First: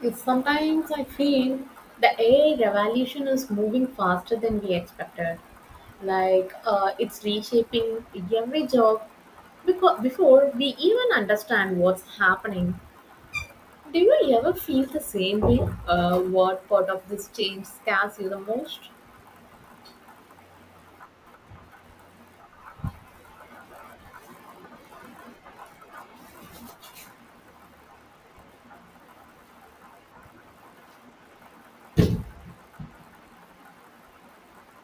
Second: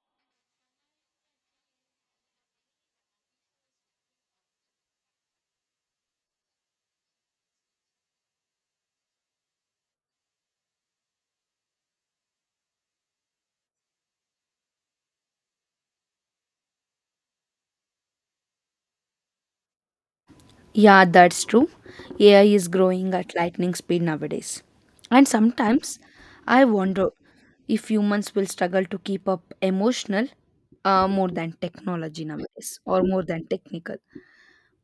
Yes, sometimes I feel the AI revolution is moving faster than we expected. Like it's reshaping every job because before we even understand what's happening. Do you ever feel the same way? What part of this change scares you the most? Yeah, that's true. AI is growing at lightning speed nowadays. And sometimes I wonder if humans will struggle to keep up emotional more than technology nowadays or more than technical.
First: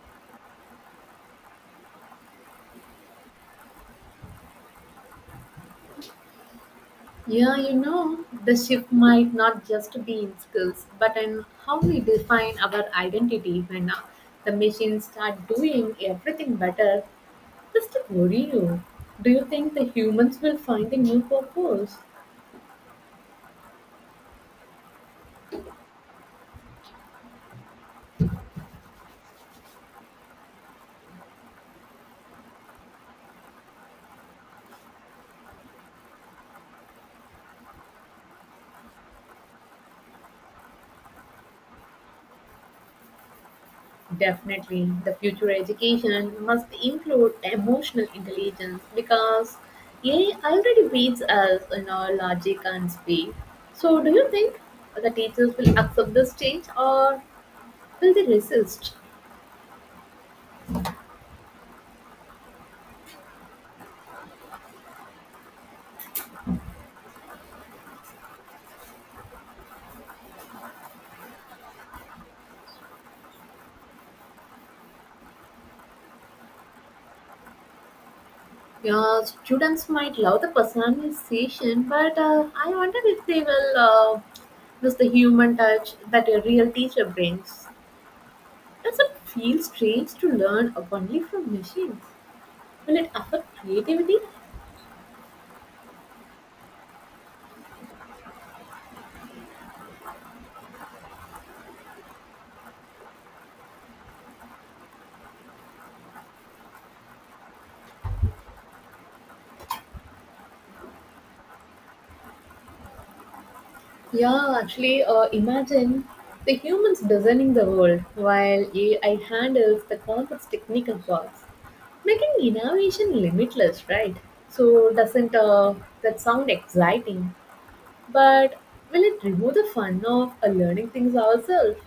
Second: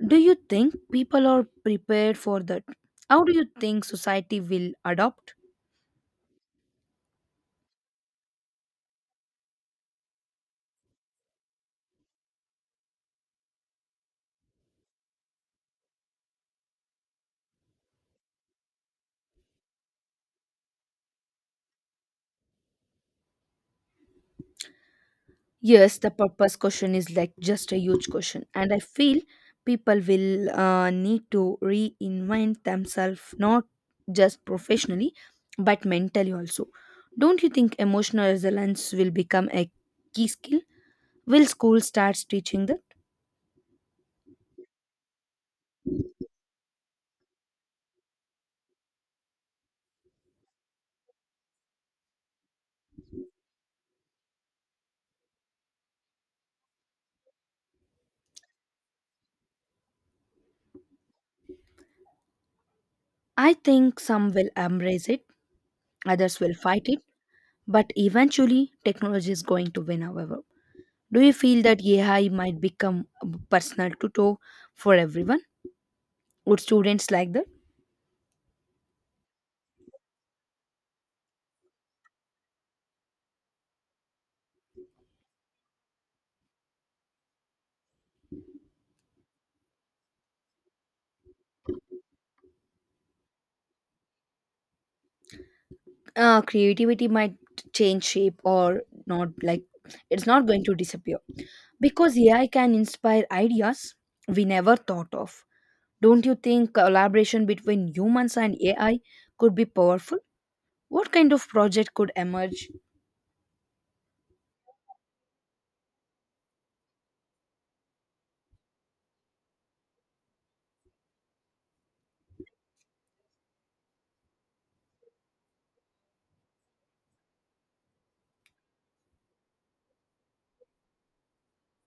Do you think people are prepared for that? How do you think society will adopt? Yeah, you know, the shift might not just be in skills, but in how we define our identity when the machines start doing everything better, Mr. Gurino. Do you think the humans will find a new purpose? Yes, the purpose question is like just a huge question, and I feel people will need to reinvent themselves not just professionally but mentally also. Don't you think emotional resilience will become a key skill? Will school starts teaching that? Definitely. The future education must include emotional intelligence because AI already beats us in our logic and speed. So, do you think the teachers will accept this change or will they resist? I think some will embrace it, others will fight it, but eventually technology is going to win, however. Do you feel that AI might become a personal tutor for everyone? Would students like that? Yeah, students might love the personalization, but I wonder if they will miss the human touch that a real teacher brings. Does it feel strange to learn only from machines? Will it affect creativity? Creativity might change shape or not like it's not going to disappear because ai can inspire ideas we never thought of. Don't you think collaboration between humans and ai could be powerful. What kind of project could emerge? Yeah, actually, imagine the humans designing the world while AI handles the complex technical parts, making innovation limitless, right? So, doesn't that sound exciting? But will it remove the fun of learning things ourselves?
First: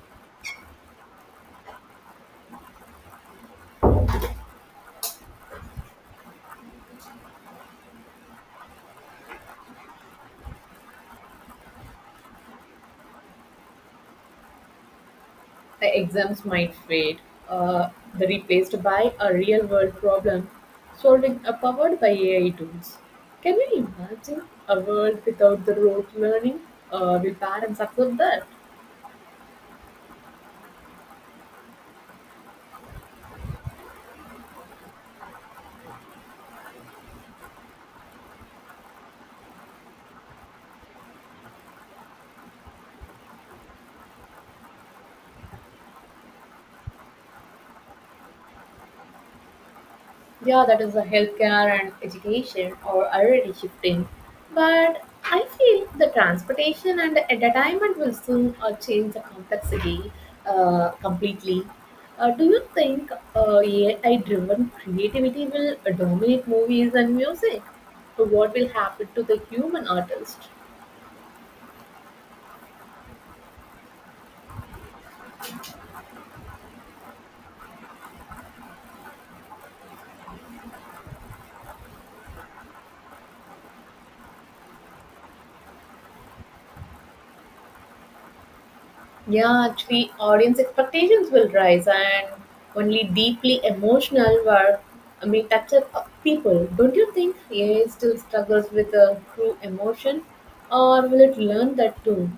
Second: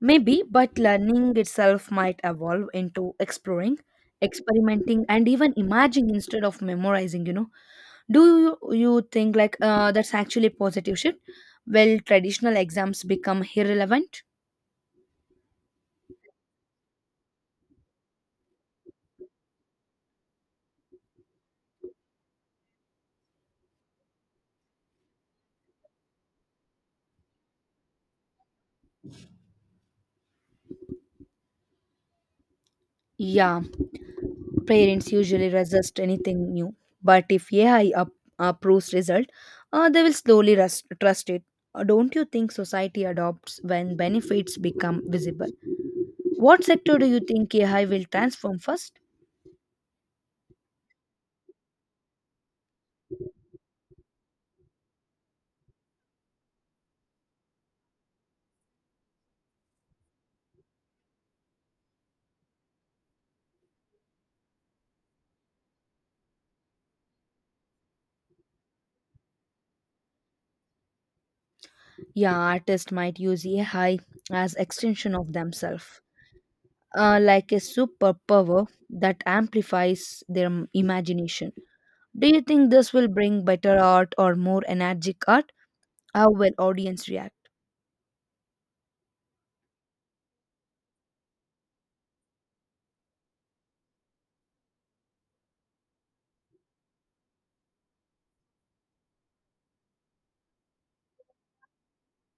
Maybe, but learning itself might evolve into exploring, experimenting, and even imagining instead of memorizing. Do you think that's actually a positive shift? Will traditional exams become irrelevant? The exams might fade, uh, replaced by a real world problem solving powered by AI tools. Can you imagine a world without the rote learning? Will parents accept that? Yeah, parents usually resist anything new, but if AI approves result, they will slowly trust it. Don't you think society adopts when benefits become visible? What sector do you think AI will transform first? Yeah, that is the healthcare and education are already shifting. But I feel the transportation and the entertainment will soon change the complexity completely. Do you think AI driven creativity will dominate movies and music? What will happen to the human artist? Yeah, artists might use AI as extension of themselves, like a superpower that amplifies imagination. Do you think this will bring better art or more energetic art? How will audience react? Yeah, actually, audience expectations will rise, and only deeply emotional were, I mean, touched up people. Don't you think AI still struggles with a true emotion, or will it learn that too?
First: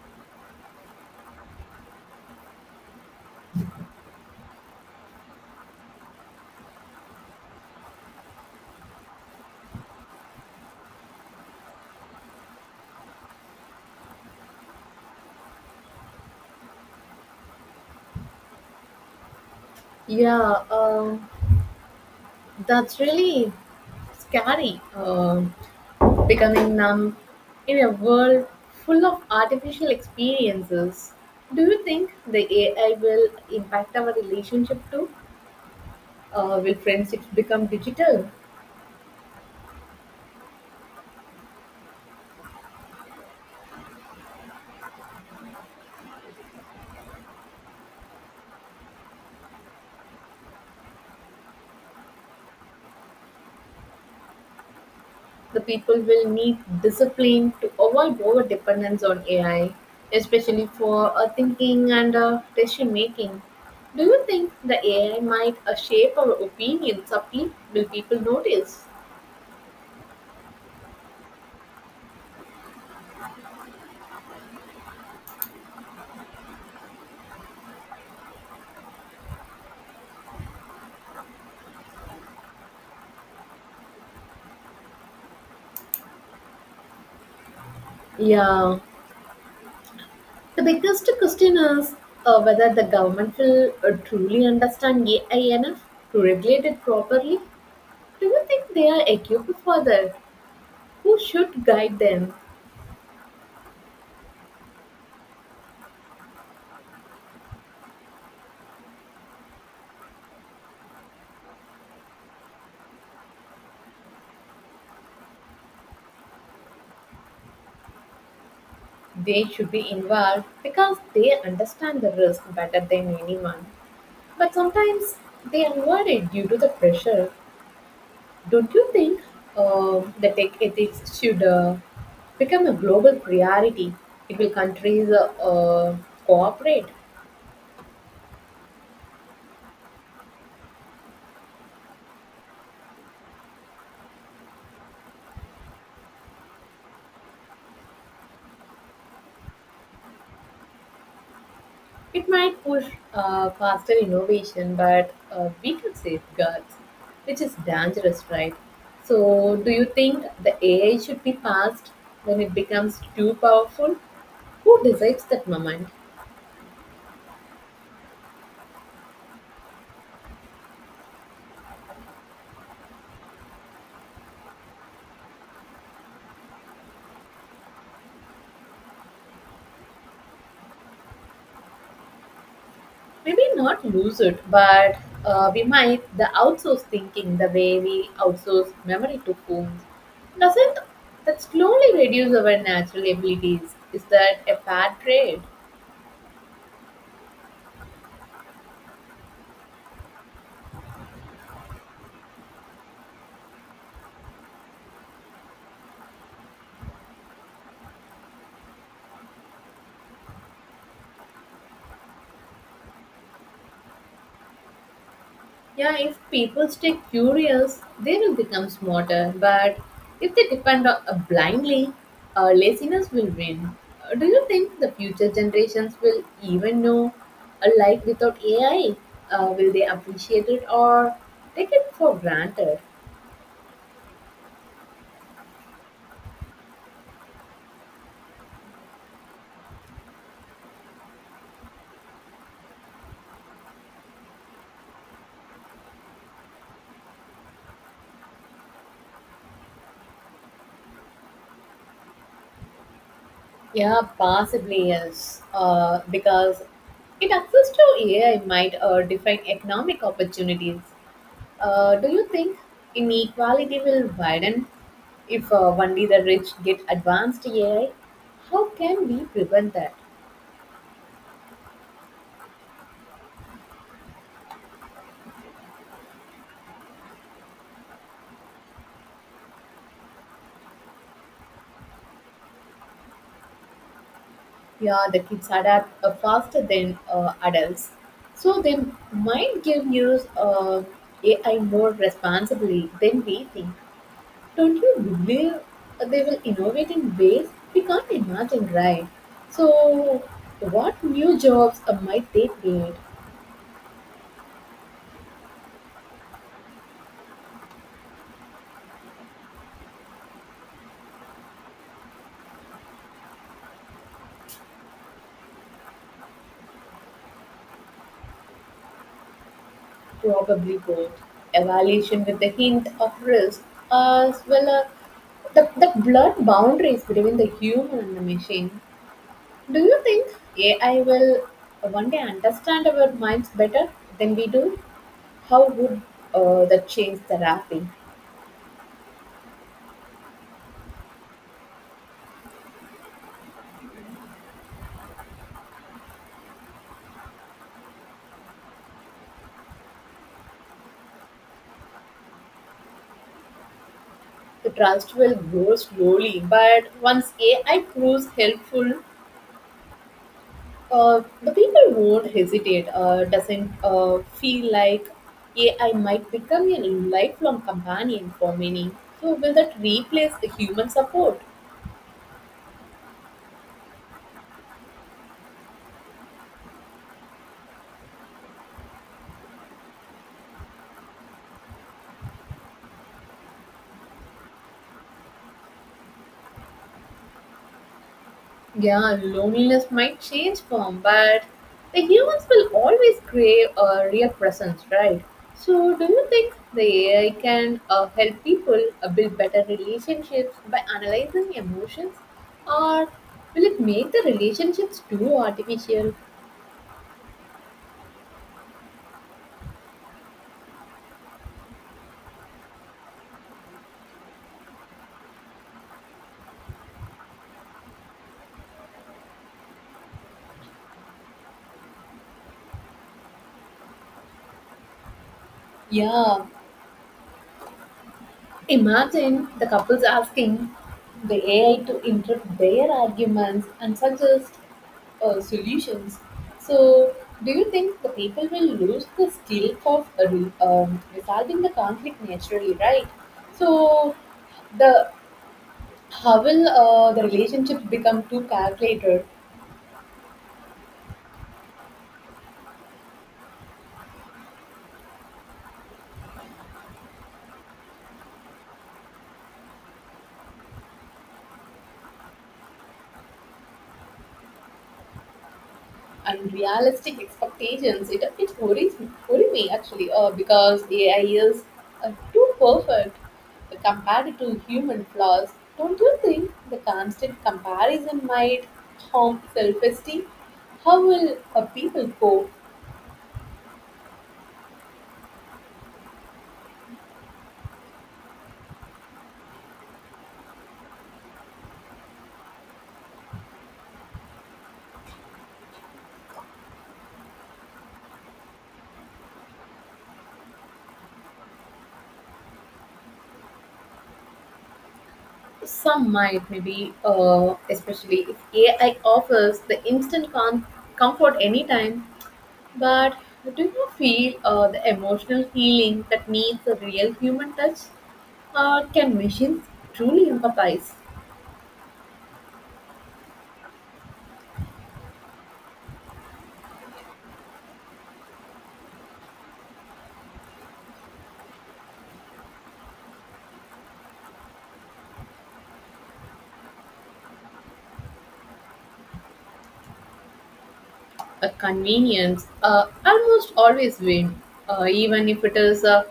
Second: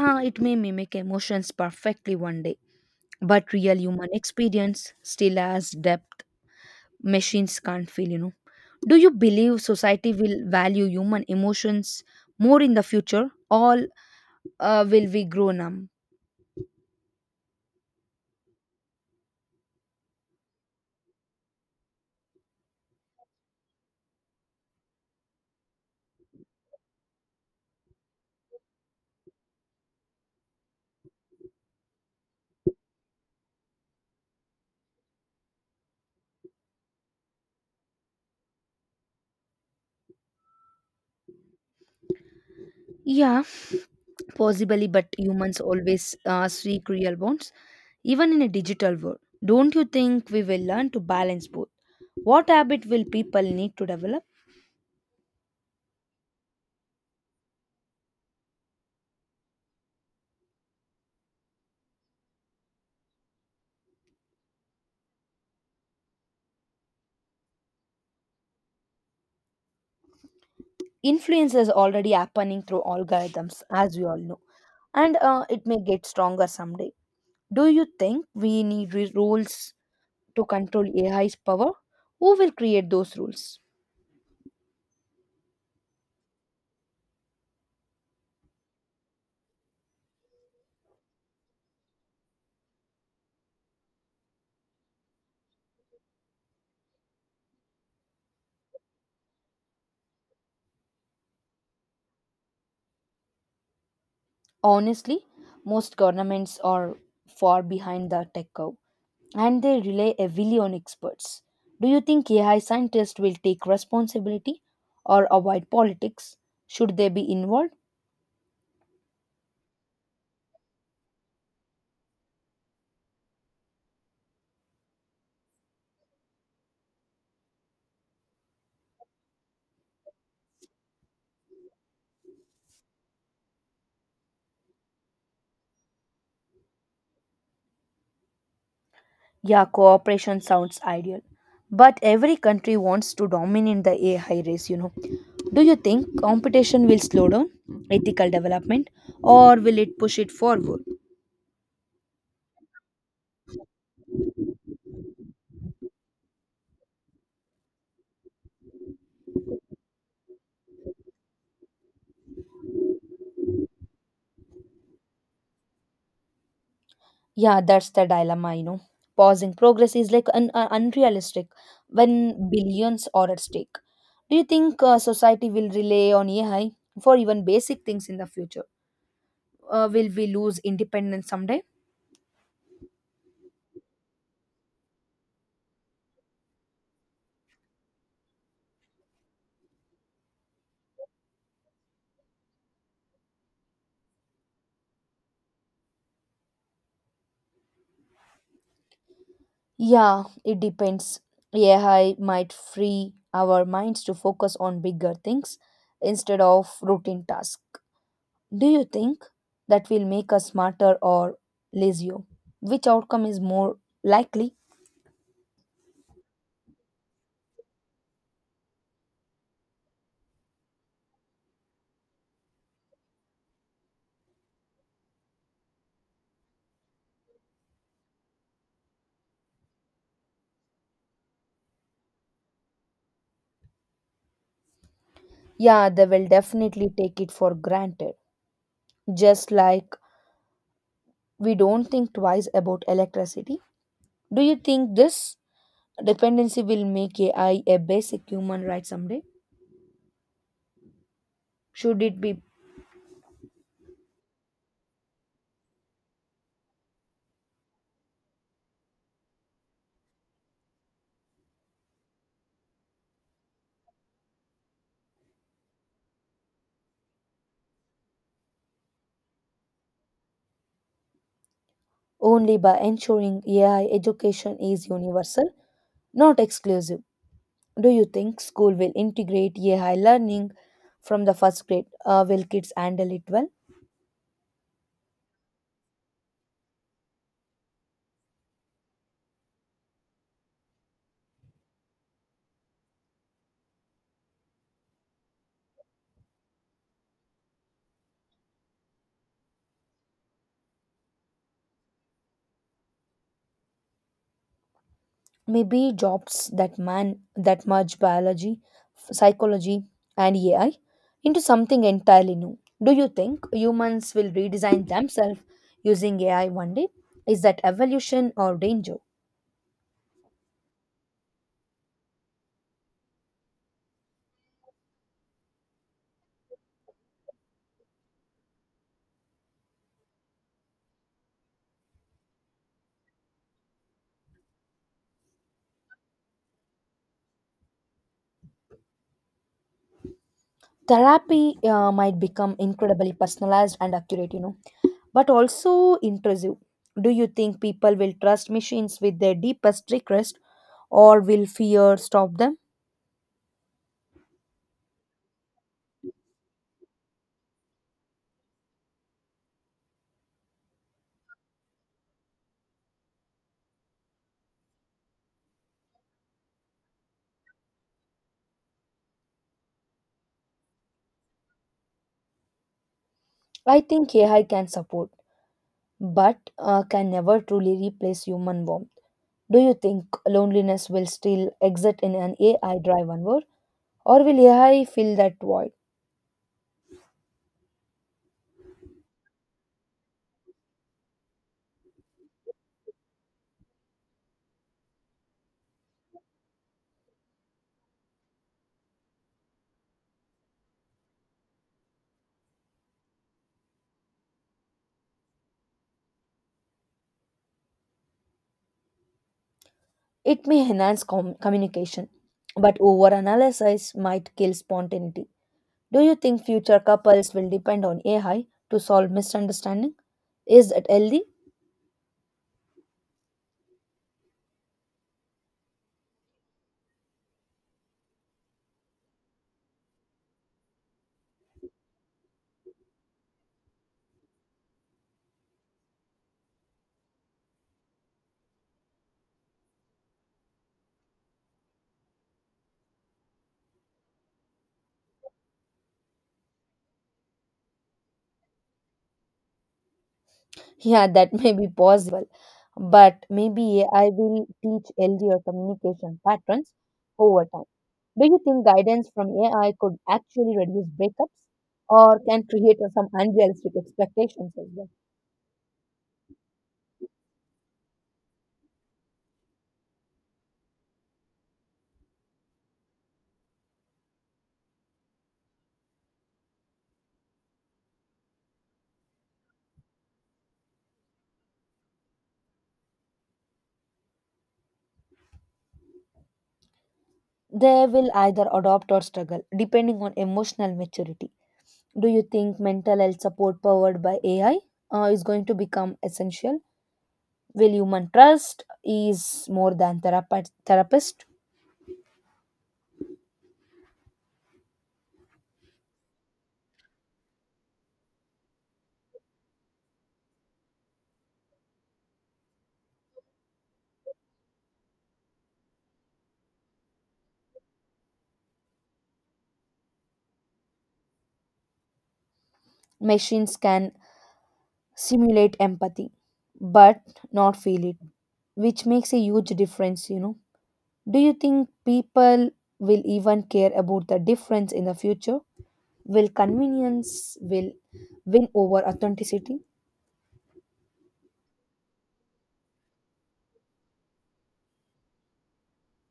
Ah, it may mimic emotions perfectly one day, but real human experience still has depth machines can't feel, you know. Do you believe society will value human emotions more in the future? All will we grow numb? Yeah, that's really scary. Becoming numb in a world full of artificial experiences. Do you think the AI will impact our relationship too? Will friendships become digital? Yeah, possibly, but humans always seek real bonds, even in a digital world. Don't you think we will learn to balance both? What habit will people need to develop? The people will need discipline to avoid over dependence on AI, especially for thinking and decision making. Do you think the AI might shape our opinion subtly? Will people notice? Influence is already happening through algorithms, as we all know, and it may get stronger someday. Do you think we need rules to control AI's power? Who will create those rules? Yeah, the biggest question is whether the government will truly understand AI enough to regulate it properly. Do you think they are equipped for that? Who should guide them? Honestly, most governments are far behind the tech curve and they rely heavily on experts. Do you think AI scientists will take responsibility or avoid politics? Should they be involved? They should be involved because they understand the risk better than anyone. But sometimes they avoid it due to the pressure. Don't you think the tech ethics should become a global priority? It will countries cooperate. Yeah, cooperation sounds ideal. But every country wants to dominate the AI race, you know. Do you think competition will slow down ethical development or will it push it forward? It might push faster innovation, but weaker safeguards, which is dangerous, right? So, do you think the AI should be passed when it becomes too powerful? Who decides that moment? Yeah, that's the dilemma, you know. Pausing progress is like unrealistic when billions are at stake. Do you think society will rely on AI for even basic things in the future? Will we lose independence someday? Maybe not lose it, but we might the outsource thinking the way we outsource memory to phones. Doesn't that slowly reduce our natural abilities? Is that a bad trade? Yeah, it depends. AI might free our minds to focus on bigger things instead of routine tasks. Do you think that will make us smarter or lazier? Which outcome is more likely? Yeah, if people stay curious, they will become smarter. But if they depend on blindly, laziness will win. Do you think the future generations will even know a life without AI? Will they appreciate it or take it for granted? Yeah, they will definitely take it for granted, just like we don't think twice about electricity. Do you think this dependency will make AI a basic human right someday? Should it be Yeah, possibly yes. Because it access to AI might define economic opportunities. Do you think inequality will widen if only the rich get advanced AI? How can we prevent that? only by ensuring AI education is universal, not exclusive. Do you think school will integrate AI learning from the first grade? Will kids handle it well? Yeah, the kids adapt faster than adults, so they might give use AI more responsibly than we think. Don't you believe they will innovate in ways we can't imagine, right? So, what new jobs might they create? Maybe jobs that merge biology, psychology, and AI into something entirely new. Do you think humans will redesign themselves using AI one day? Is that evolution or danger? Probably both. Evaluation with the hint of risk, as well as the blurred boundaries between the human and the machine. Do you think AI will one day understand our minds better than we do? How would that change therapy? Therapy might become incredibly personalized and accurate, you know. But also intrusive. Do you think people will trust machines with their deepest request or will fear stop them? The trust will grow slowly, but once AI proves helpful, the people won't hesitate. Doesn't feel like AI might become a lifelong companion for many. So will that replace the human support? I think AI can support, but can never truly replace human warmth. Do you think loneliness will still exist in an AI driven world, or will AI fill that void? Yeah, loneliness might change form, but the humans will always crave a real presence, right? So do you think the AI can help people build better relationships by analyzing emotions, or will it make the relationships too artificial? It may enhance communication, but over analysis might kill spontaneity. Do you think future couples will depend on AI to solve misunderstanding? Is it healthy? Yeah, imagine the couples asking the AI to interrupt their arguments and suggest solutions. So, do you think the people will lose the skill of resolving the conflict naturally, right? So, the how will the relationship become too calculated? Yeah, that may be possible, but maybe I will teach LDR communication patterns over time. Do you think guidance from AI could actually reduce breakups or can create some unrealistic expectations as well? Unrealistic expectations. It worries me, actually, because AI is too perfect compared to human flaws. Don't you think the constant comparison might harm self-esteem? How will people cope? They will either adopt or struggle, depending on emotional maturity. Do you think mental health support powered by AI is going to become essential? Will human trust is more than therapist? Some might, maybe, especially if AI offers the instant comfort anytime. But do you feel the emotional healing that needs a real human touch? Can machines truly empathize? Machines can simulate empathy, but not feel it, which makes a huge difference. You know, do you think people will even care about the difference in the future? Will convenience will win over authenticity? A convenience almost always win, even if it is a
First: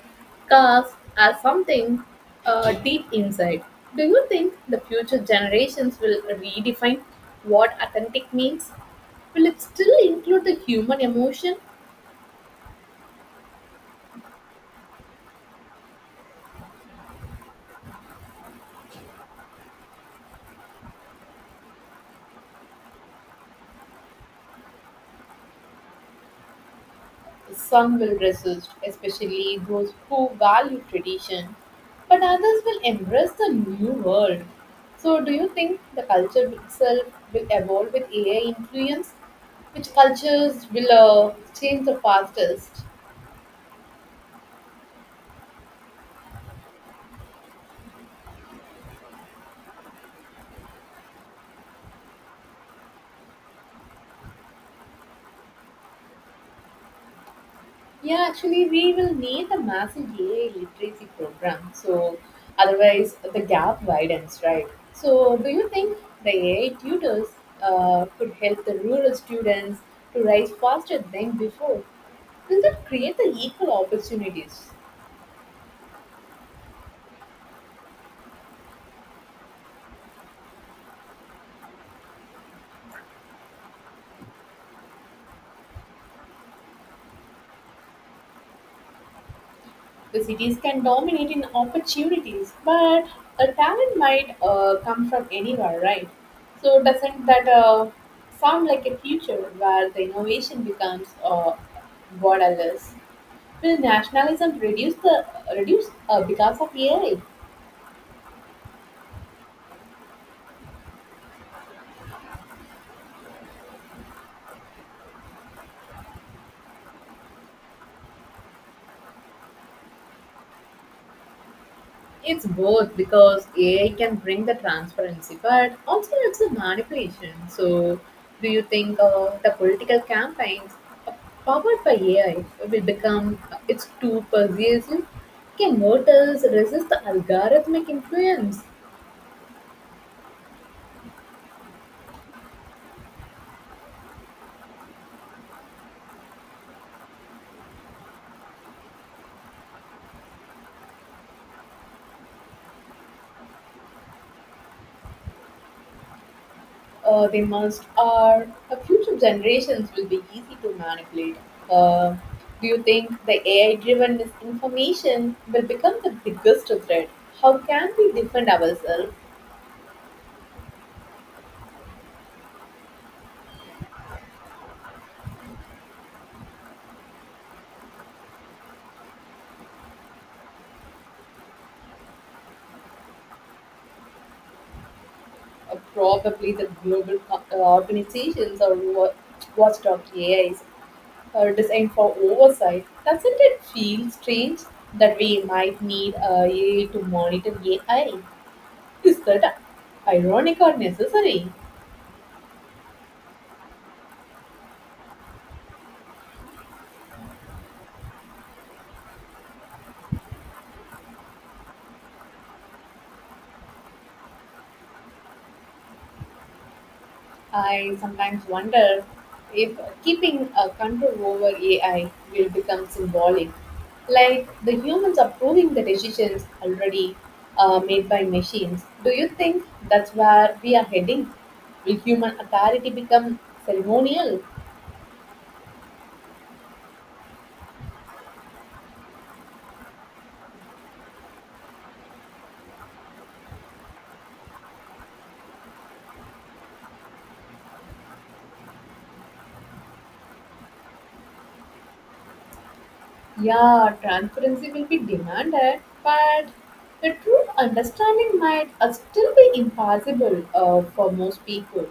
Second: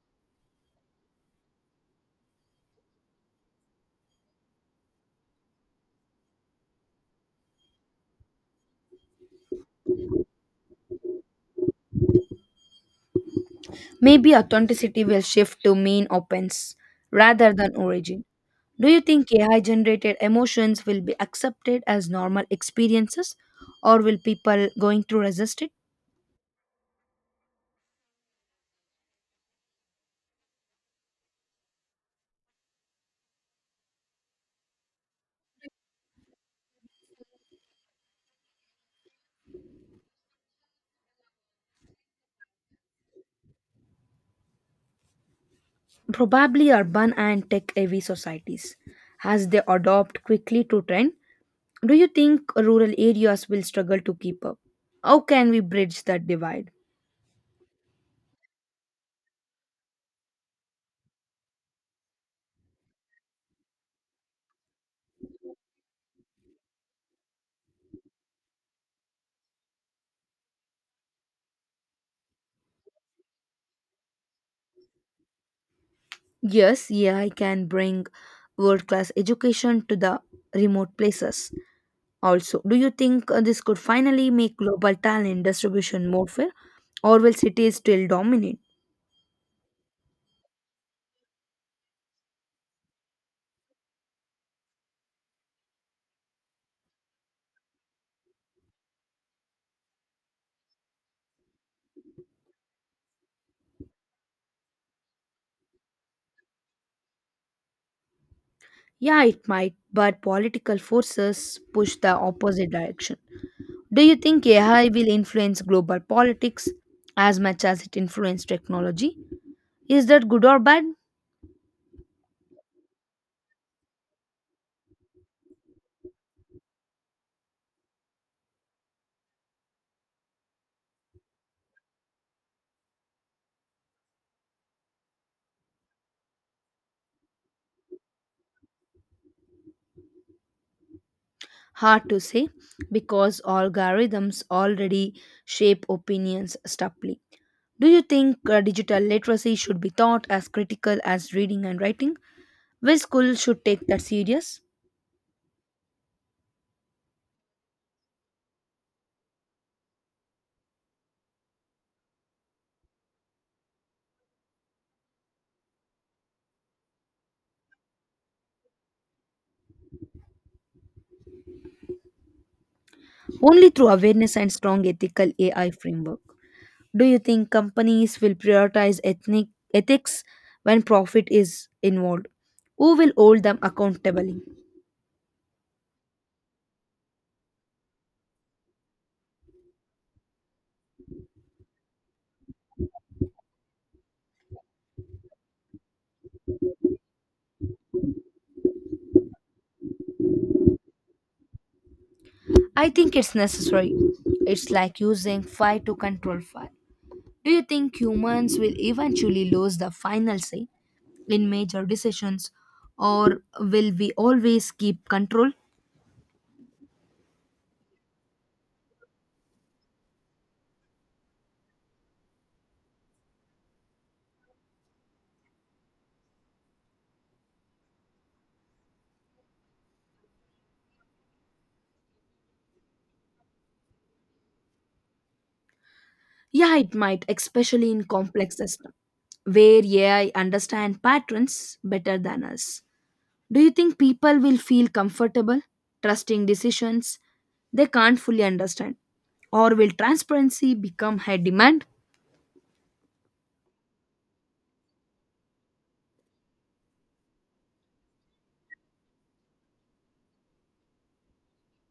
cast as something deep inside. Do you think the future generations will redefine what authentic means? Will it still include the human emotion? Maybe authenticity will shift to mean offense rather than origin. Do you think AI generated emotions will be accepted as normal experiences or will people going to resist it? Some will resist, especially those who value tradition, but others will embrace the new world. So, do you think the culture itself will evolve with AI influence? Which cultures will change the fastest? Probably urban and tech heavy societies as they adopt quickly to trend. Do you think rural areas will struggle to keep up? How can we bridge that divide? Yeah, actually, we will need a massive AI literacy program. So, otherwise, the gap widens, right? So, do you think the AI tutors could help the rural students to rise faster than before? Will that create the equal opportunities? Yes, AI can bring world class education to the remote places. Also, do you think this could finally make global talent distribution more fair, or will cities still dominate? The cities can dominate in opportunities, but a talent might come from anywhere, right? So, doesn't that sound like a future where the innovation becomes borderless? Will nationalism reduce because of AI? Yeah, it might, but political forces push the opposite direction. Do you think AI will influence global politics as much as it influenced technology? Is that good or bad? It's both because AI can bring the transparency, but also it's a manipulation. So, do you think the political campaigns uh, powered by AI will become it's too persuasive? Can voters resist the algorithmic influence? Hard to say because algorithms already shape opinions stubbornly. Do you think digital literacy should be taught as critical as reading and writing? Where schools should take that serious? They must are future generations will be easy to manipulate. Uh, do you think the AI driven misinformation will become the biggest threat? How can we defend ourselves? Only through awareness and strong ethical AI framework. Do you think companies will prioritize ethnic ethics when profit is involved? Who will hold them accountable? Probably the global organizations or watchdog AIs are designed for oversight. Doesn't it feel strange that we might need AI to monitor AI? Is that ironic or necessary? I think it's necessary. It's like using fire to control fire. Do you think humans will eventually lose the final say in major decisions or will we always keep control? I sometimes wonder if keeping a control over AI will become symbolic, like the humans approving the decisions already made by machines. Do you think that's where we are heading? Will human authority become ceremonial? Yeah, it might, especially in complex systems where AI understand patterns better than us. Do you think people will feel comfortable trusting decisions they can't fully understand? Or will transparency become high demand? Yeah, transparency will be demanded, but the true understanding might still be impossible for most people.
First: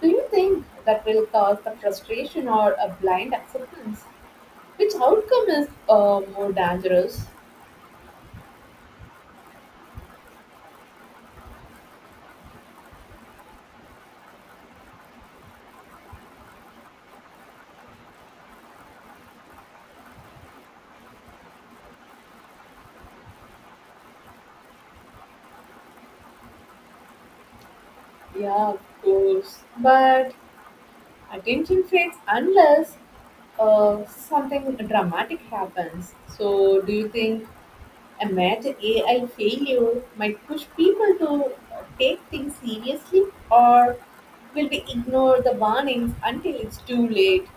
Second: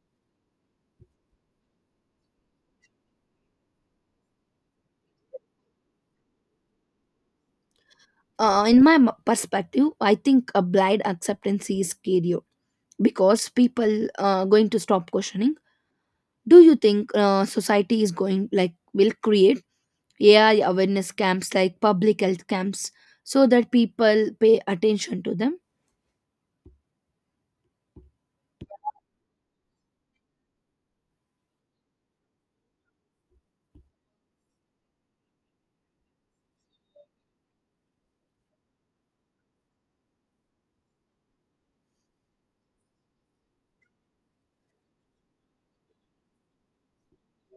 Do you think that will cause the frustration or a blind acceptance? Which outcome is more dangerous? In my perspective, I think a blind acceptance is scarier because people are going to stop questioning. Do you think society is going like will create AI awareness camps like public health camps so that people pay attention to them. Yeah, of course. But attention fades unless something dramatic happens. So, do you think a major AI failure might push people to take things seriously, or will we ignore the warnings until it's too late?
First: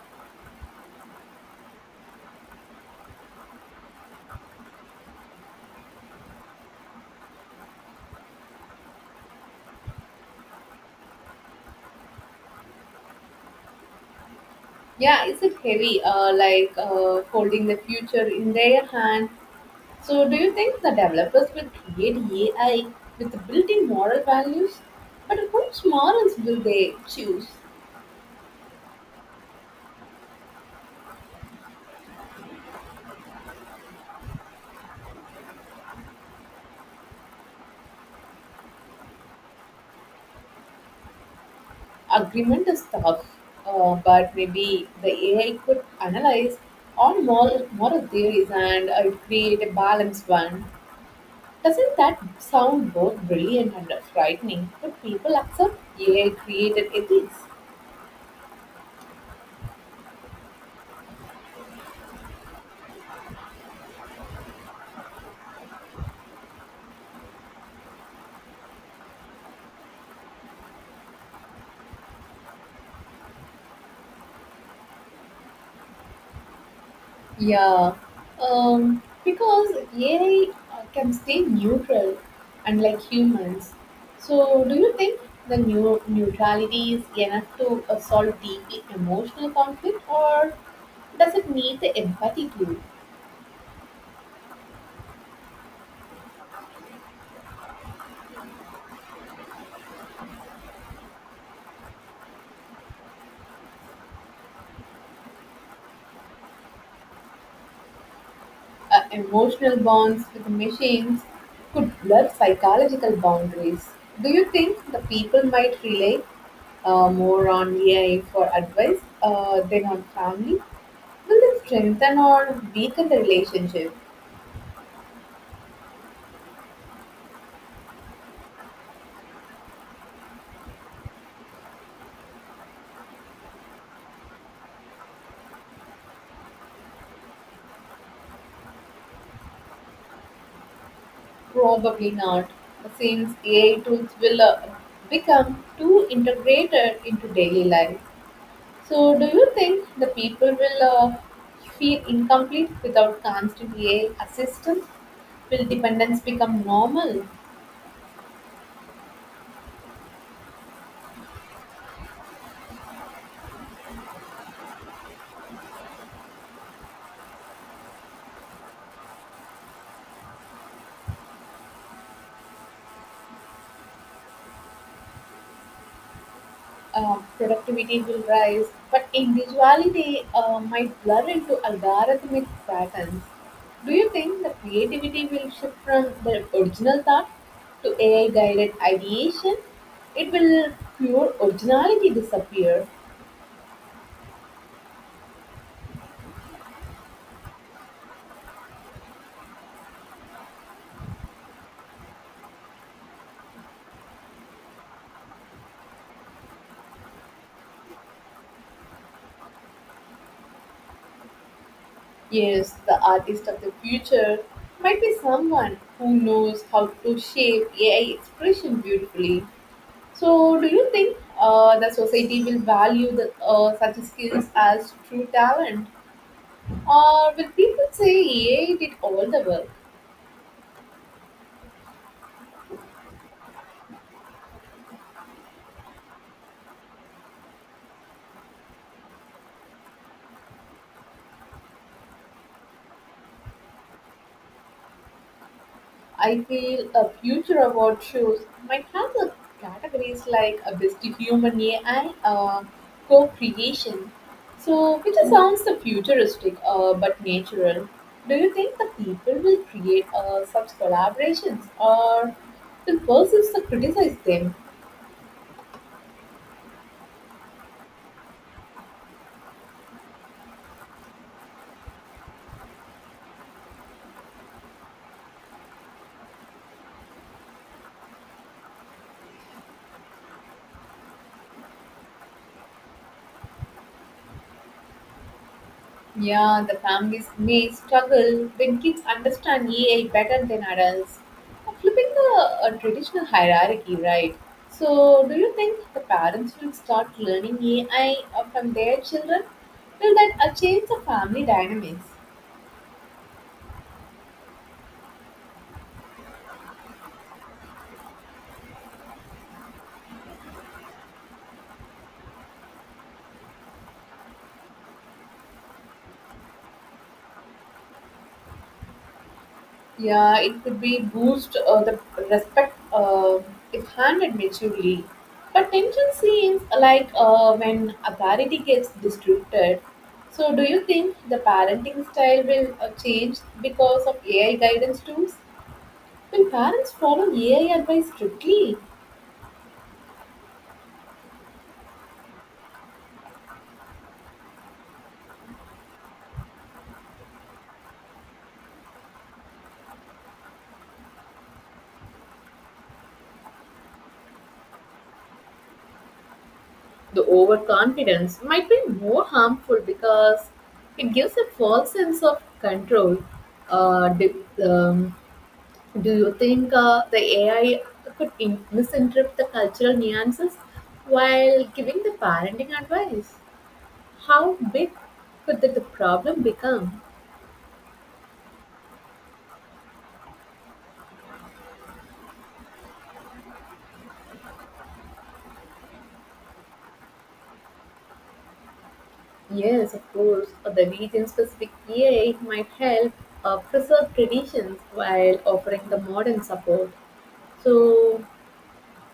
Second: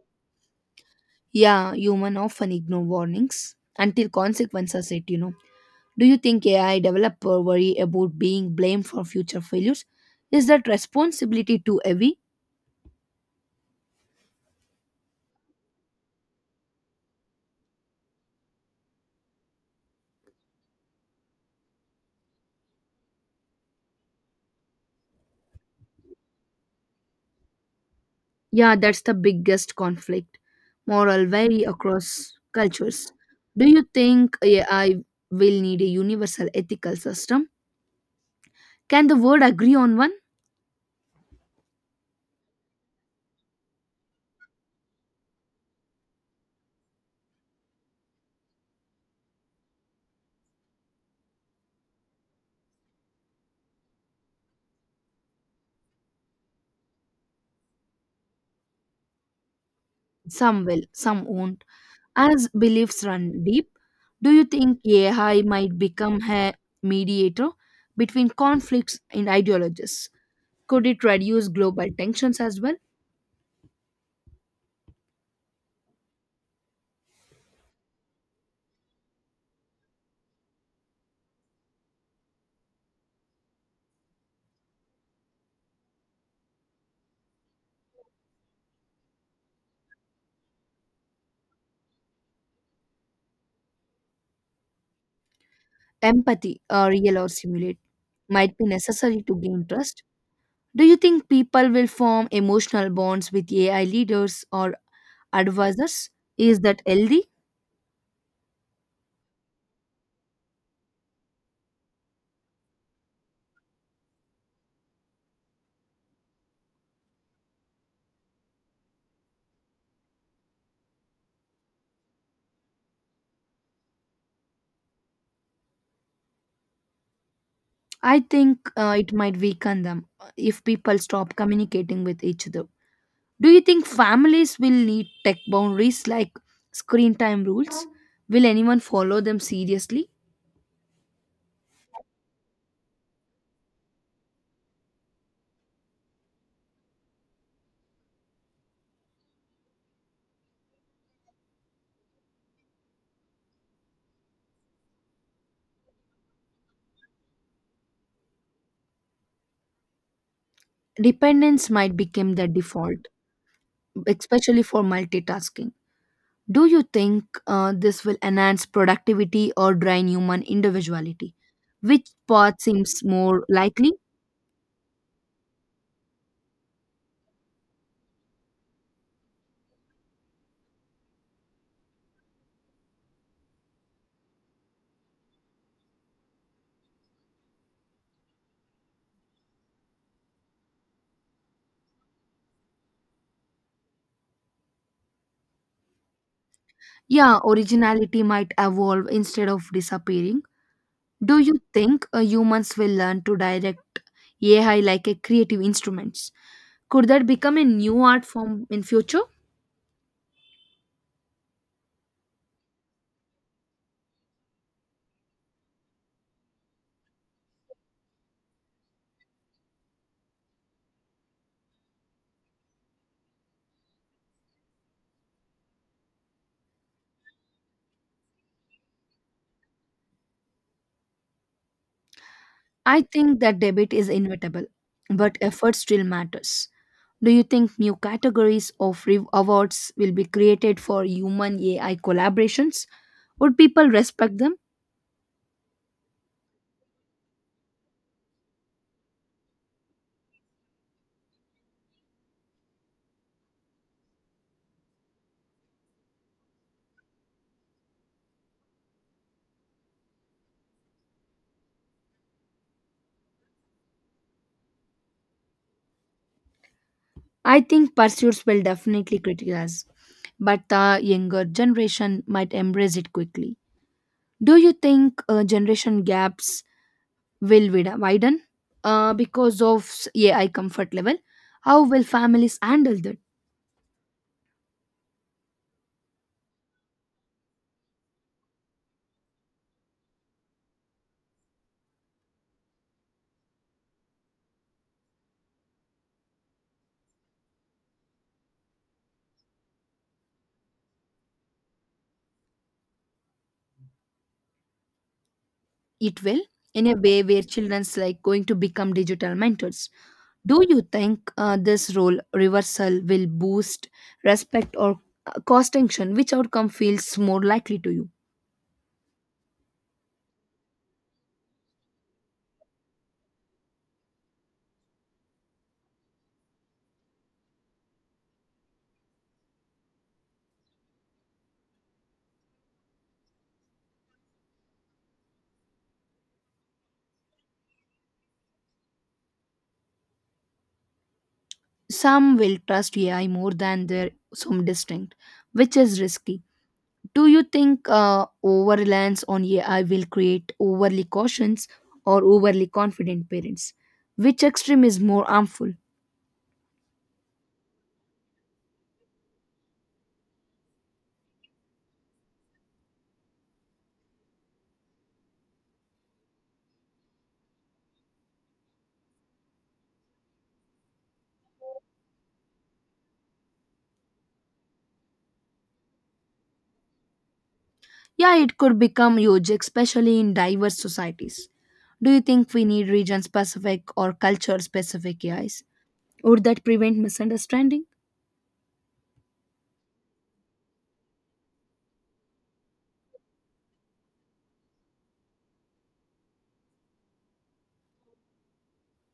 Yeah, human often ignore warnings until consequences are set, you know. Do you think AI developer worry about being blamed for future failures? Is that responsibility too heavy? Yeah, is it heavy, like holding the future in their hand? So, do you think the developers will create AI with built in moral values? But which morals will they choose? Yeah, that's the biggest conflict. Moral vary across cultures. Do you think AI will need a universal ethical system? Can the world agree on one? Agreement is tough, but maybe the AI could analyze all moral theories and create a balanced one. Doesn't that sound both brilliant and frightening? Would people accept AI created ethics? Some will, some won't. As beliefs run deep, do you think AI might become a mediator between conflicts and ideologies? Could it reduce global tensions as well? Yeah, because AI can stay neutral, unlike humans. So, do you think the new neutrality is enough to solve deeply emotional conflict, or does it need the empathy glue? Empathy, real or simulate, might be necessary to gain trust. Do you think people will form emotional bonds with AI leaders or advisors? Is that healthy? Emotional bonds with machines could blur psychological boundaries. Do you think the people might rely more on AI for advice than on family? Will it strengthen or weaken the relationship? I think it might weaken them if people stop communicating with each other. Do you think families will need tech boundaries like screen time rules? Will anyone follow them seriously? Probably not, since AI tools will become too integrated into daily life. So, do you think the people will feel incomplete without constant AI assistance? Will dependence become normal? Dependence might become the default, especially for multitasking. Do you think this will enhance productivity or drain human individuality? Which path seems more likely? Productivity will rise, but individuality might blur into algorithmic patterns. Do you think the creativity will shift from the original thought to AI guided ideation? It will pure originality disappear. Yeah, originality might evolve instead of disappearing. Do you think humans will learn to direct AI like a creative instrument? Could that become a new art form in future? Yes, the artist of the future might be someone who knows how to shape AI expression beautifully. So, do you think the society will value the, such skills as true talent, or will people say AI did all the work? I think that debate is inevitable, but effort still matters. Do you think new categories of awards will be created for human AI collaborations? Would people respect them? I feel a future award shows might have the categories like a best human AI co-creation. So, which sounds the futuristic but natural. Do you think the people will create such collaborations or will perceive to criticize them? I think pursuits will definitely criticize, but the younger generation might embrace it quickly. Do you think generation gaps will widen because of AI comfort level? How will families handle that? Yeah, the families may struggle when kids understand AI better than adults. Flipping the traditional hierarchy, right? So, do you think the parents will start learning AI from their children? Will that change the family dynamics? It will, in a way where children's like going to become digital mentors. Do you think this role reversal will boost respect or cause tension? Which outcome feels more likely to you? Yeah, it could be boost the respect if handled maturely. But tension seems like when authority gets disrupted. So, do you think the parenting style will change because of AI guidance tools? Will parents follow AI advice strictly? Some will trust ai more than their some distinct, which is risky. Do you think over reliance on ai will create overly cautious or overly confident parents? Which extreme is more harmful? The overconfidence might be more harmful because it gives a false sense of control. Uh, di- um, Do you think the AI could misinterpret the cultural nuances while giving the parenting advice? How big could the problem become? Yeah, it could become huge, especially in diverse societies. Do you think we need region specific or culture specific AIs? Would that prevent misunderstanding? Yes, of course, the region specific AI might help preserve traditions while offering the modern support. So,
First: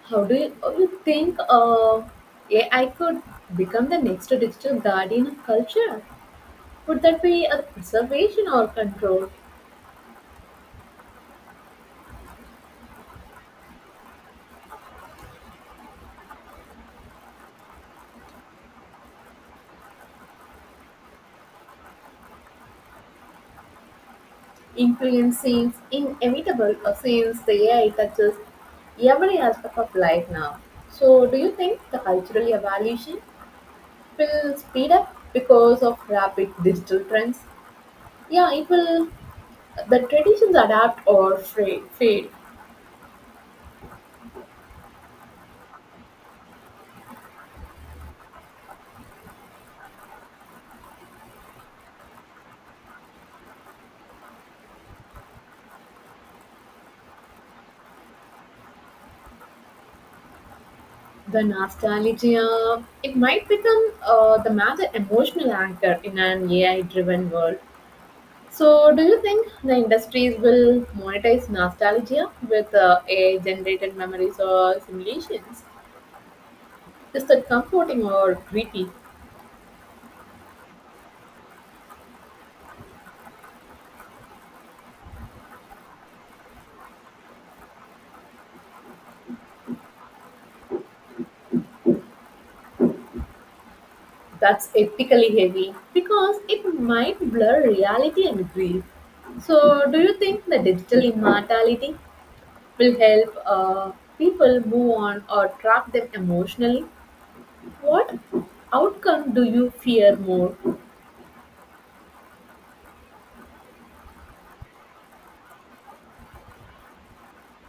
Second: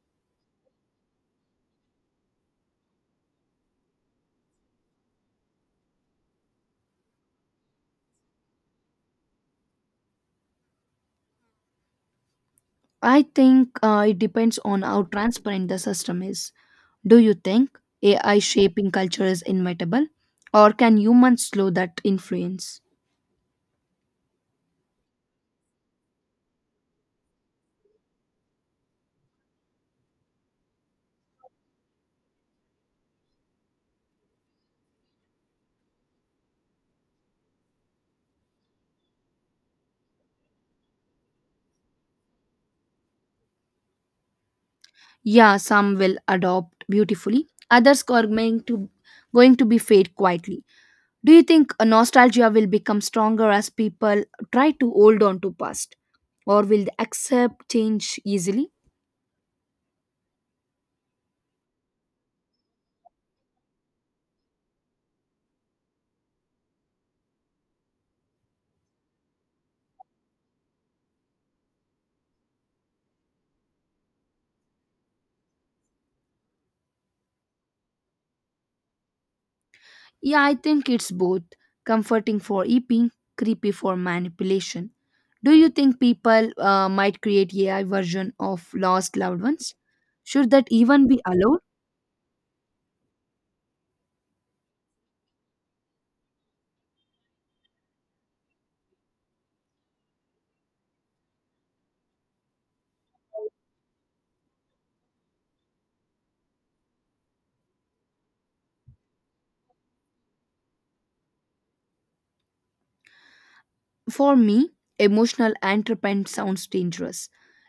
how do you think AI could become the next digital guardian of culture? Would that be a preservation or control? I think it depends on how transparent the system is. Do you think AI shaping culture is inevitable, or can humans slow that influence? Influence seems inevitable since the AI touches every aspect of life now. So, do you think the cultural evolution will speed up because of rapid digital trends? Yeah, it will. The traditions adapt or fade. Yeah, some will adopt beautifully, others are going to be fade quietly. Do you think nostalgia will become stronger as people try to hold on to past, or will they accept change easily? The nostalgia, it might become the major emotional anchor in an AI-driven world. So, do you think the industries will monetize nostalgia with AI generated memories or simulations? Is that comforting or creepy? Yeah, I think it's both comforting for eeping, creepy for manipulation. Do you think people might create AI version of lost loved ones? Should that even be allowed? That's ethically heavy because it might blur reality and grief. So, do you think the digital immortality will help people move on or trap them emotionally? What outcome do you fear more? For me, emotional entrepreneur sounds dangerous,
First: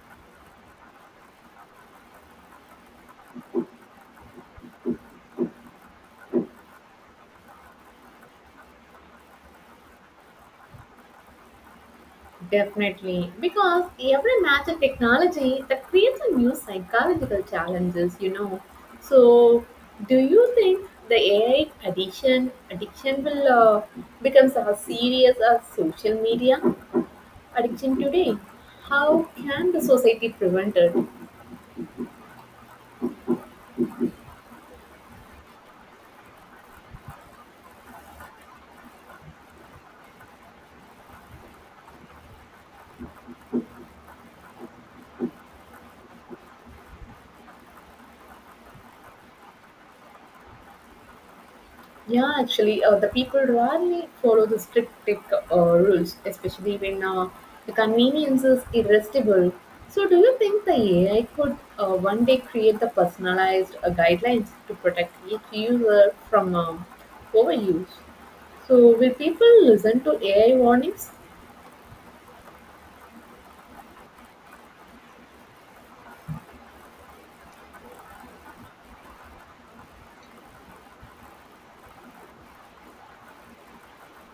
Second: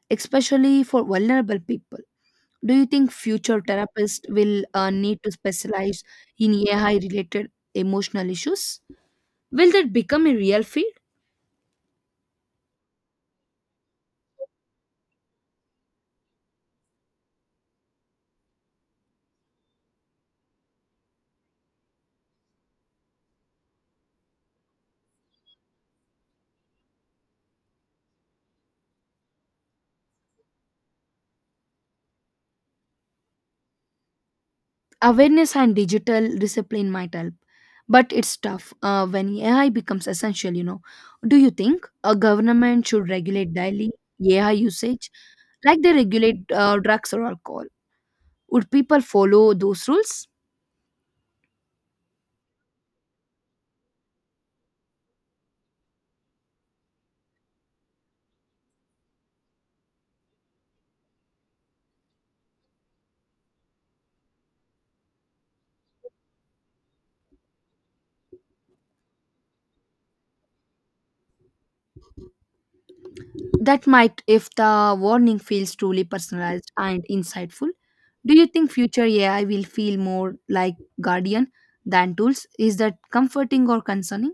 especially for vulnerable people. Do you think future therapists will need to specialize in AI related emotional issues? Will that become a real field? Definitely, because every match and technology that creates a new psychological challenges, you know. So, do you think the AI addiction will becomes as serious as social media addiction today? How can the society prevent it? Awareness and digital discipline might help, but it's tough when AI becomes essential, you know. Do you think a government should regulate daily AI usage like they regulate drugs or alcohol? Would people follow those rules? Yeah, actually, the people rarely follow the strict tech rules, especially when the convenience is irresistible. So, do you think the AI could one day create the personalized guidelines to protect each user from overuse? So, will people listen to AI warnings? That might if the warning feels truly personalized and insightful. Do you think future AI will feel more like guardian than tools? Is that comforting or concerning?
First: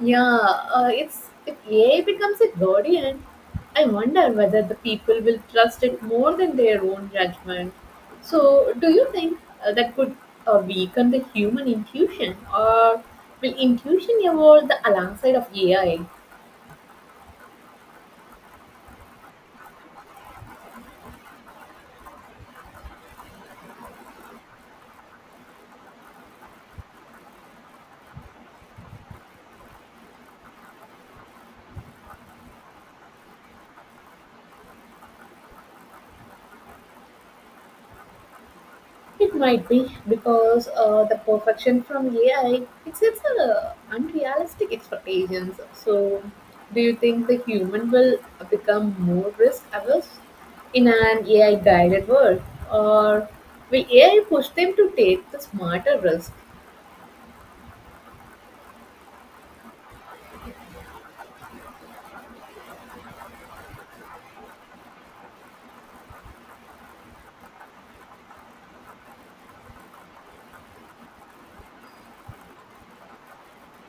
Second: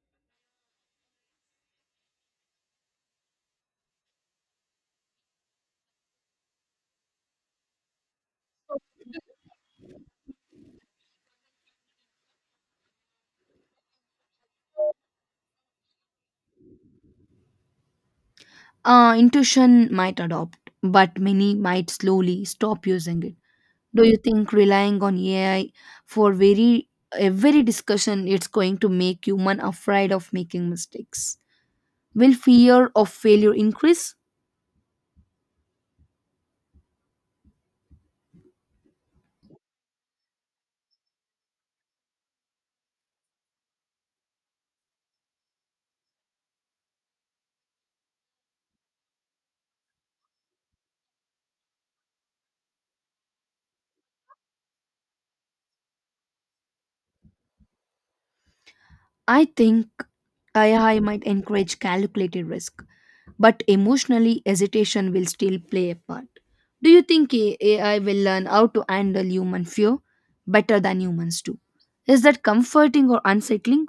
Yeah, it's if AI becomes a guardian, I wonder whether the people will trust it more than their own judgment. So, do you think that could weaken the human intuition, or will intuition evolve the alongside of AI? Intuition might adopt, but many might slowly stop using it. Do you think relying on AI for very every discussion it's going to make human afraid of making mistakes? Will fear of failure increase? It might be because the perfection from AI it sets unrealistic expectations. So, do you think the human will become more risk averse in an AI guided world, or will AI push them to take the smarter risk? I think AI might encourage calculated risk, but emotionally hesitation will still play a part. Do you think AI will learn how to handle human fear better than humans do? Is that comforting or unsettling?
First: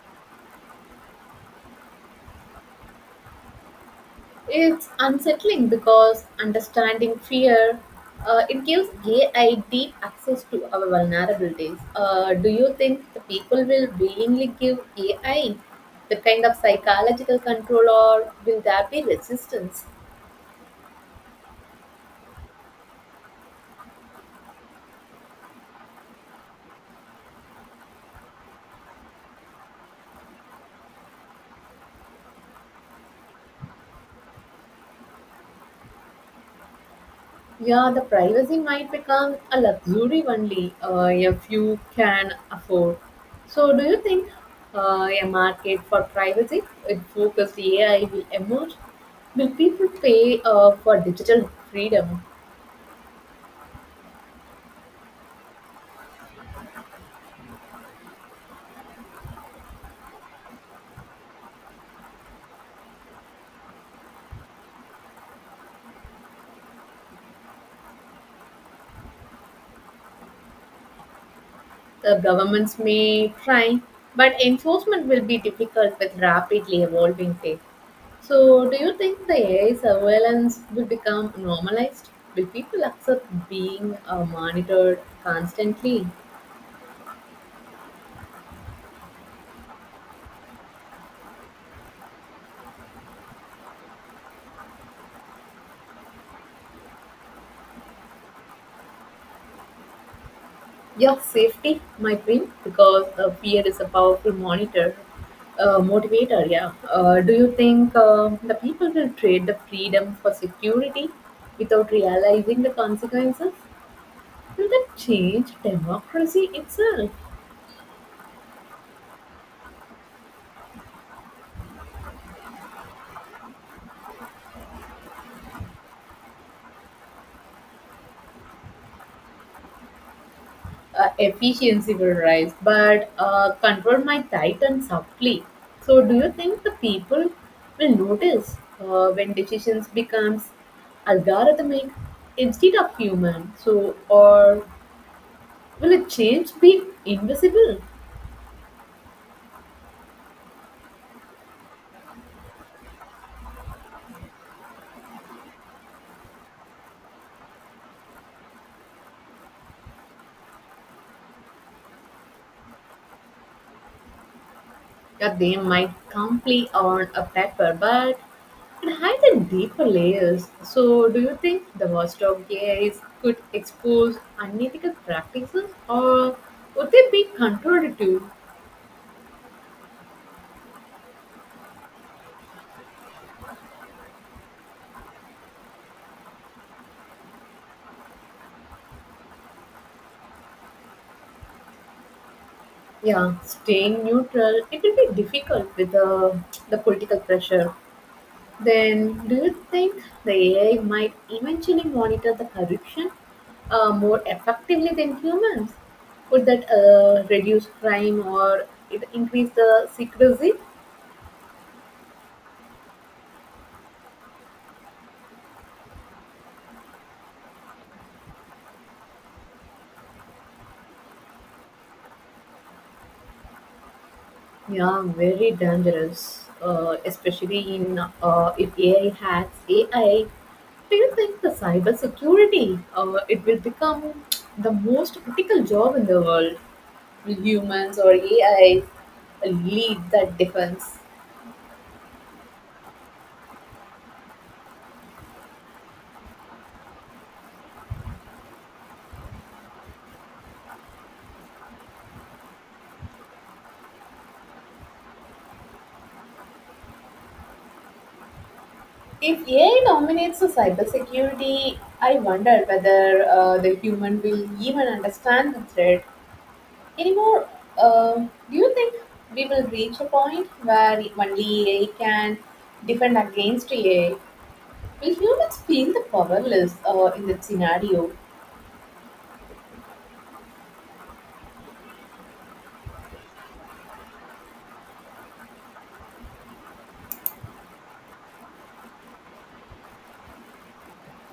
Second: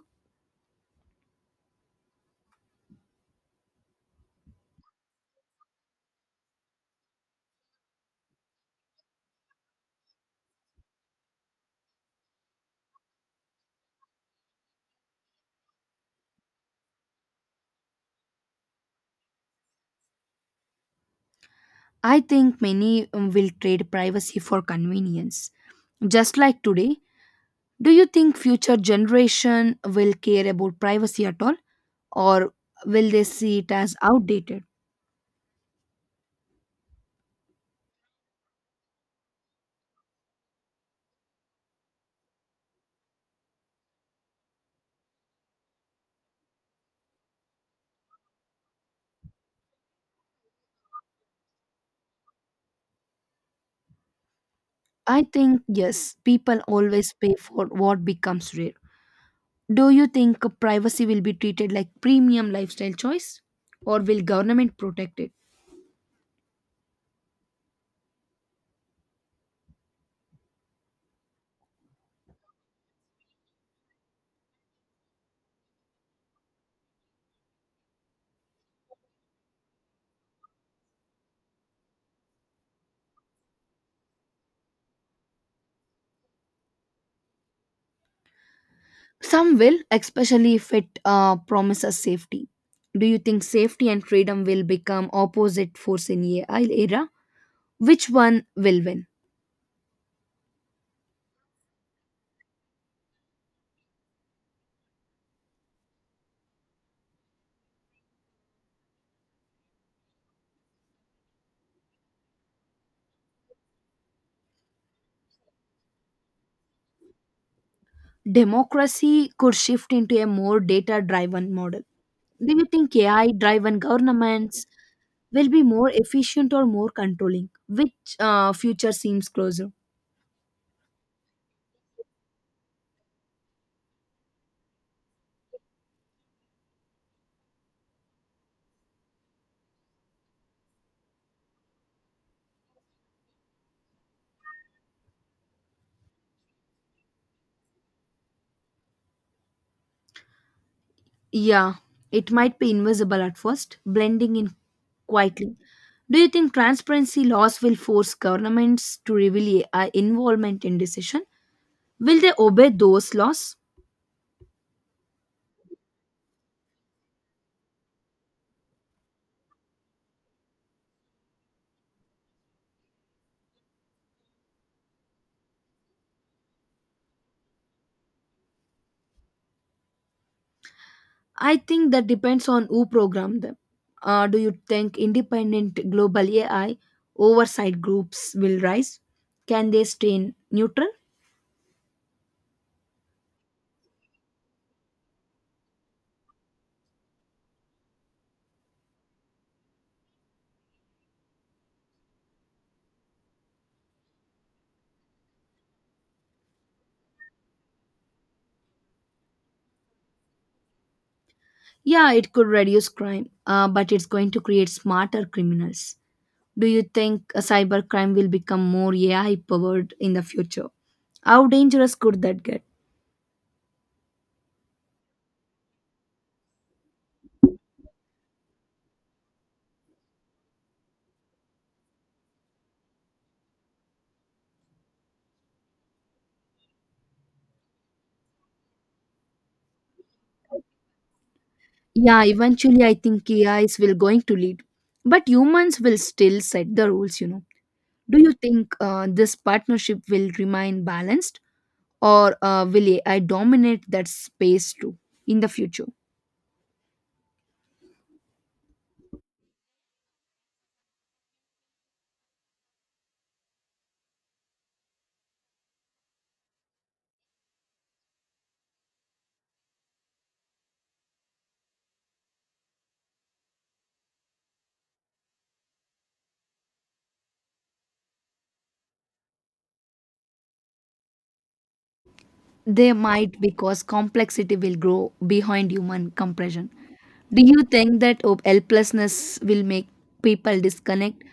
It's unsettling because understanding fear, it gives AI deep access to our vulnerabilities. Do you think the people will willingly give AI the kind of psychological control, or will there be resistance? I think many will trade privacy for convenience. Just like today, do you think future generation will care about privacy at all or will they see it as outdated? Yeah, the privacy might become a luxury only if you can afford. So, do you think a market for privacy with focused AI will emerge? Will people pay for digital freedom? I think yes, people always pay for what becomes rare. Do you think privacy will be treated like premium lifestyle choice or will government protect it? The governments may try, but enforcement will be difficult with rapidly evolving tech. So, do you think the AI surveillance will become normalized? Will people accept being monitored constantly? Some will, especially if it promises safety. Do you think safety and freedom will become opposite force in AI era? Which one will win? Yeah, safety, my dream, because fear is a powerful motivator. Yeah. Do you think the people will trade the freedom for security without realizing the consequences? Will that change democracy itself? Democracy could shift into a more data driven model. Do you think AI driven governments will be more efficient or more controlling? Which future seems closer? Efficiency will rise, but control might tighten subtly. So, do you think the people will notice when decisions becomes algorithmic instead of human? Or will a change be invisible? Yeah, it might be invisible at first, blending in quietly. Do you think transparency laws will force governments to reveal AI involvement in decision? Will they obey those laws? Yeah, they might come on a paper, but it hides in deeper layers. So, do you think the worst of AIs could expose unethical practices, or would they be controlled too? I think that depends on who programmed them. Do you think independent global AI oversight groups will rise? Can they stay neutral? Yeah, staying neutral it will be difficult with the political pressure. Then, do you think the AI might eventually monitor the corruption more effectively than humans? Could that reduce crime or it increase the secrecy? Yeah, it could reduce crime, but it's going to create smarter criminals. Do you think cybercrime will become more AI powered in the future? How dangerous could that get? Yeah, very dangerous, especially in if AI hacks AI. Do you think the cybersecurity it will become the most critical job in the world? Will humans or AI lead that defense? Yeah, eventually I think A is will going to lead, but humans will still set the rules, you know. Do you think this partnership will remain balanced, or will AI dominate that space too in the future? If AI dominates the cybersecurity, I wonder whether the human will even understand the threat anymore. Do you think we will reach a point where only AI can defend against AI? Will humans feel the powerless in that scenario? They might because complexity will grow behind human compression. Do you think that helplessness will make people disconnect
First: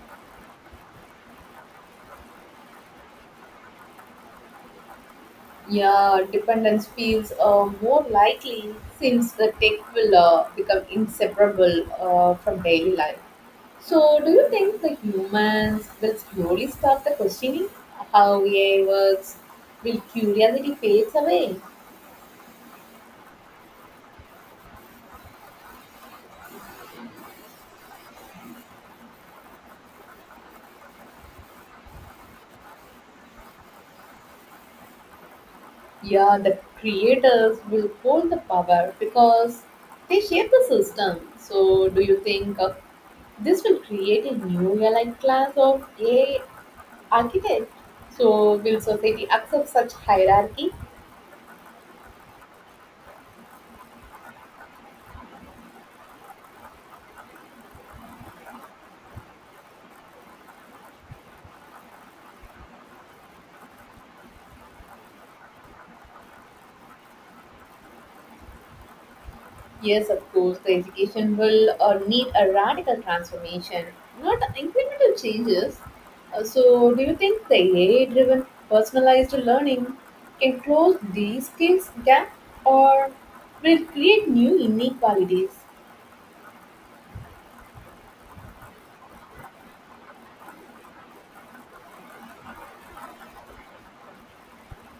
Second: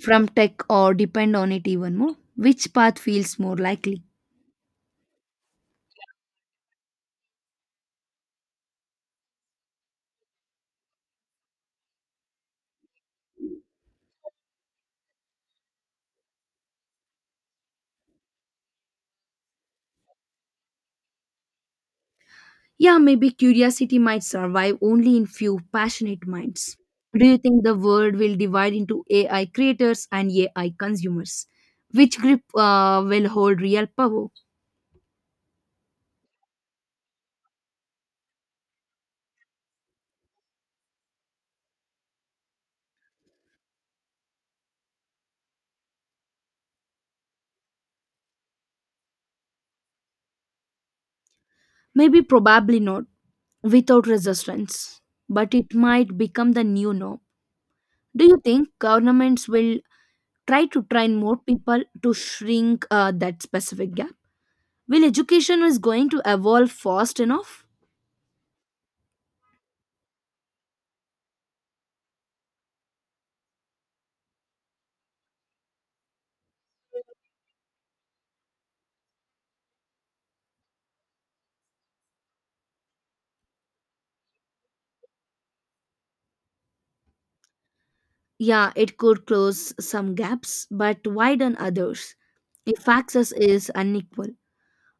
from tech or depend on it even more? Which path feels more likely? Yeah, dependence feels more likely since the tech will become inseparable from daily life. So, do you think the humans will slowly stop the questioning how AI works? Will curiosity fades away? Yeah, maybe curiosity might survive only in few passionate minds. Do you think the world will divide into AI creators and AI consumers? Which group will hold real power? Yeah, the creators will hold the power because they shape the system. So, do you think this will create a new aligned class of AI architect? So, will society accept such hierarchy? Maybe, probably not, without resistance, but it might become the new norm. Do you think governments will try to train more people to shrink that specific gap? Will education is going to evolve fast enough? Yes, of course, the education will need a radical transformation, not incremental changes. So, do you think the AI driven personalized learning can close these skills gap or will it create new inequalities? Yeah, it could close some gaps, but widen others if access is unequal.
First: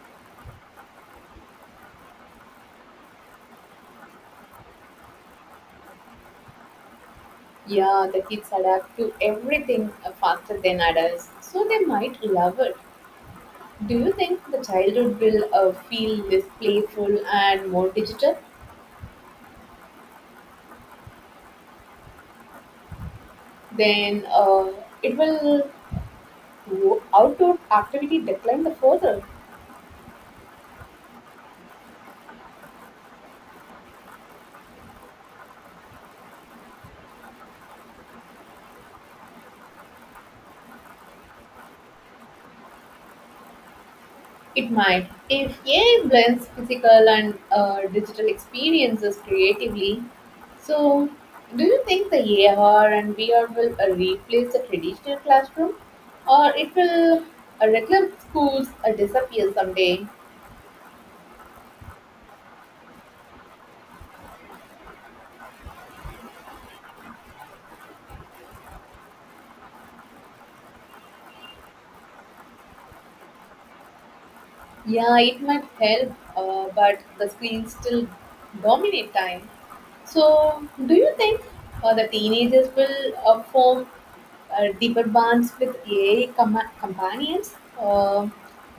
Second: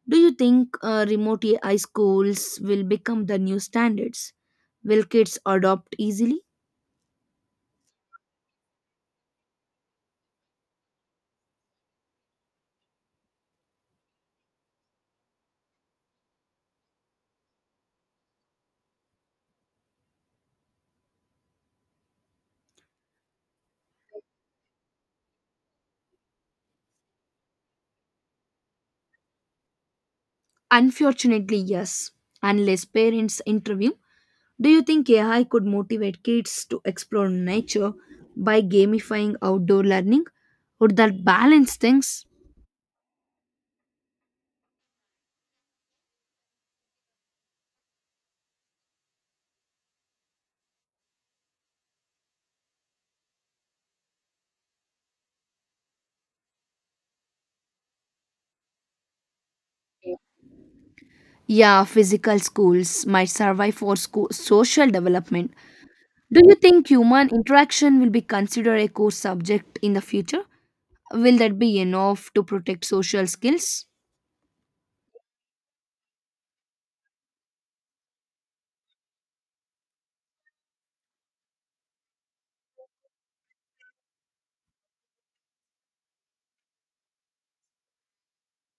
Do you think remote AI schools will become the new standards? Will kids adopt easily? Yeah, the kids adapt to everything faster than adults, so they might love it. Do you think the childhood will feel less playful and more digital? Then it will do outdoor activity decline the further. Unfortunately, yes. Unless parents intervene, do you think AI could motivate kids to explore nature by gamifying outdoor learning? Would that balance things? It might, if AI blends physical and digital experiences creatively. So, do you think the AR and VR will replace the traditional classroom, or it will regular schools disappear someday? Yeah, physical schools might survive for social development. Do you think human interaction will be considered a core subject in the future? Will that be enough to protect social skills? Yeah, it might help, but the screens still dominate time. So, do you think the teenagers will form deeper bonds with AI companions uh,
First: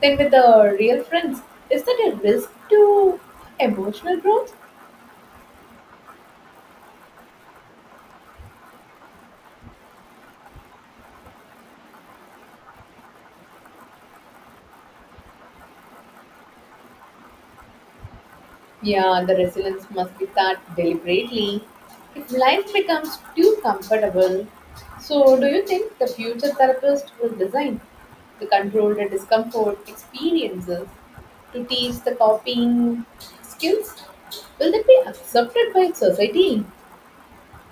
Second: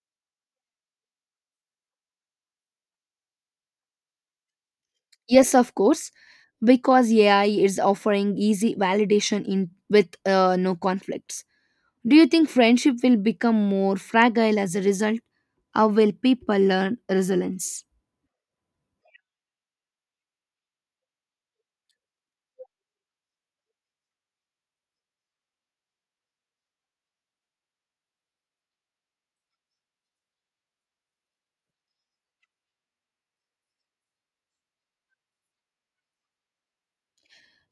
than with the real friends? Is that a risk to emotional growth? Yes, of course, because AI is offering easy validation in with no conflicts. Do you think friendship will become more fragile as a result? How will people learn resilience? Yeah, the resilience must be taught deliberately. If life becomes too comfortable, so do you think the future therapist will design the controlled discomfort experiences to teach the copying skills? Will that be accepted by society?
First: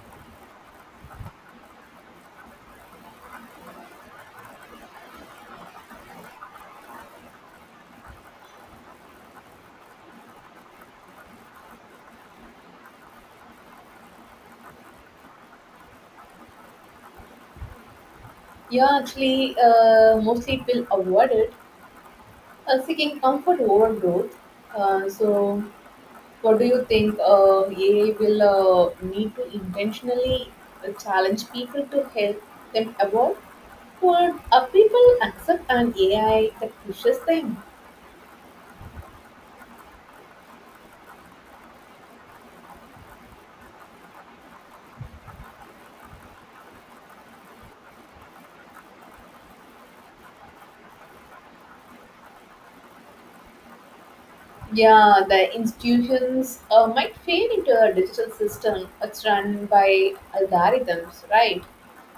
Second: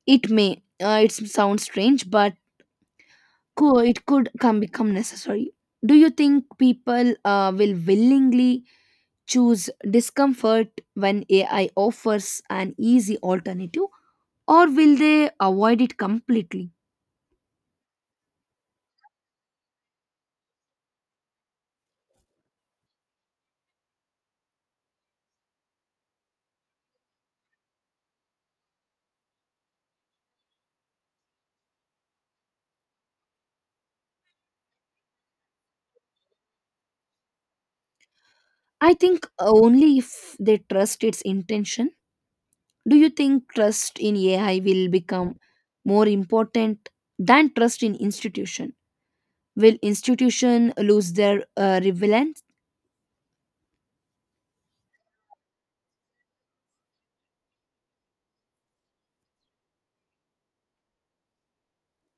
It may. It sounds strange, but it could come become necessary. Do you think people will willingly choose discomfort when AI offers an easy alternative, or will they avoid it completely? Yeah, actually, mostly it will avoid it, seeking comfort over growth. So, what do you think? AI will need to intentionally challenge people to help them evolve, or are people accept an AI that pushes them? I think only if they trust its intention. Do you think trust in AI will become more important than trust in institution? Will institution lose their relevance? Yeah, the institutions might fade into a digital system that's run by algorithms, right?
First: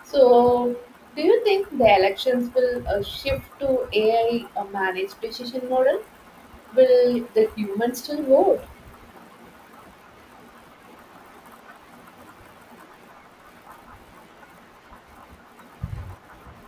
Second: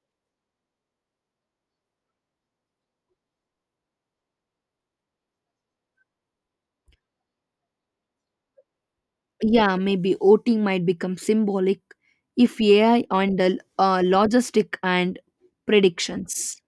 So, do you think the elections will shift to AI managed decision model? Will the humans still vote? Yeah, maybe voting might become symbolic if AI handle logistic and predictions.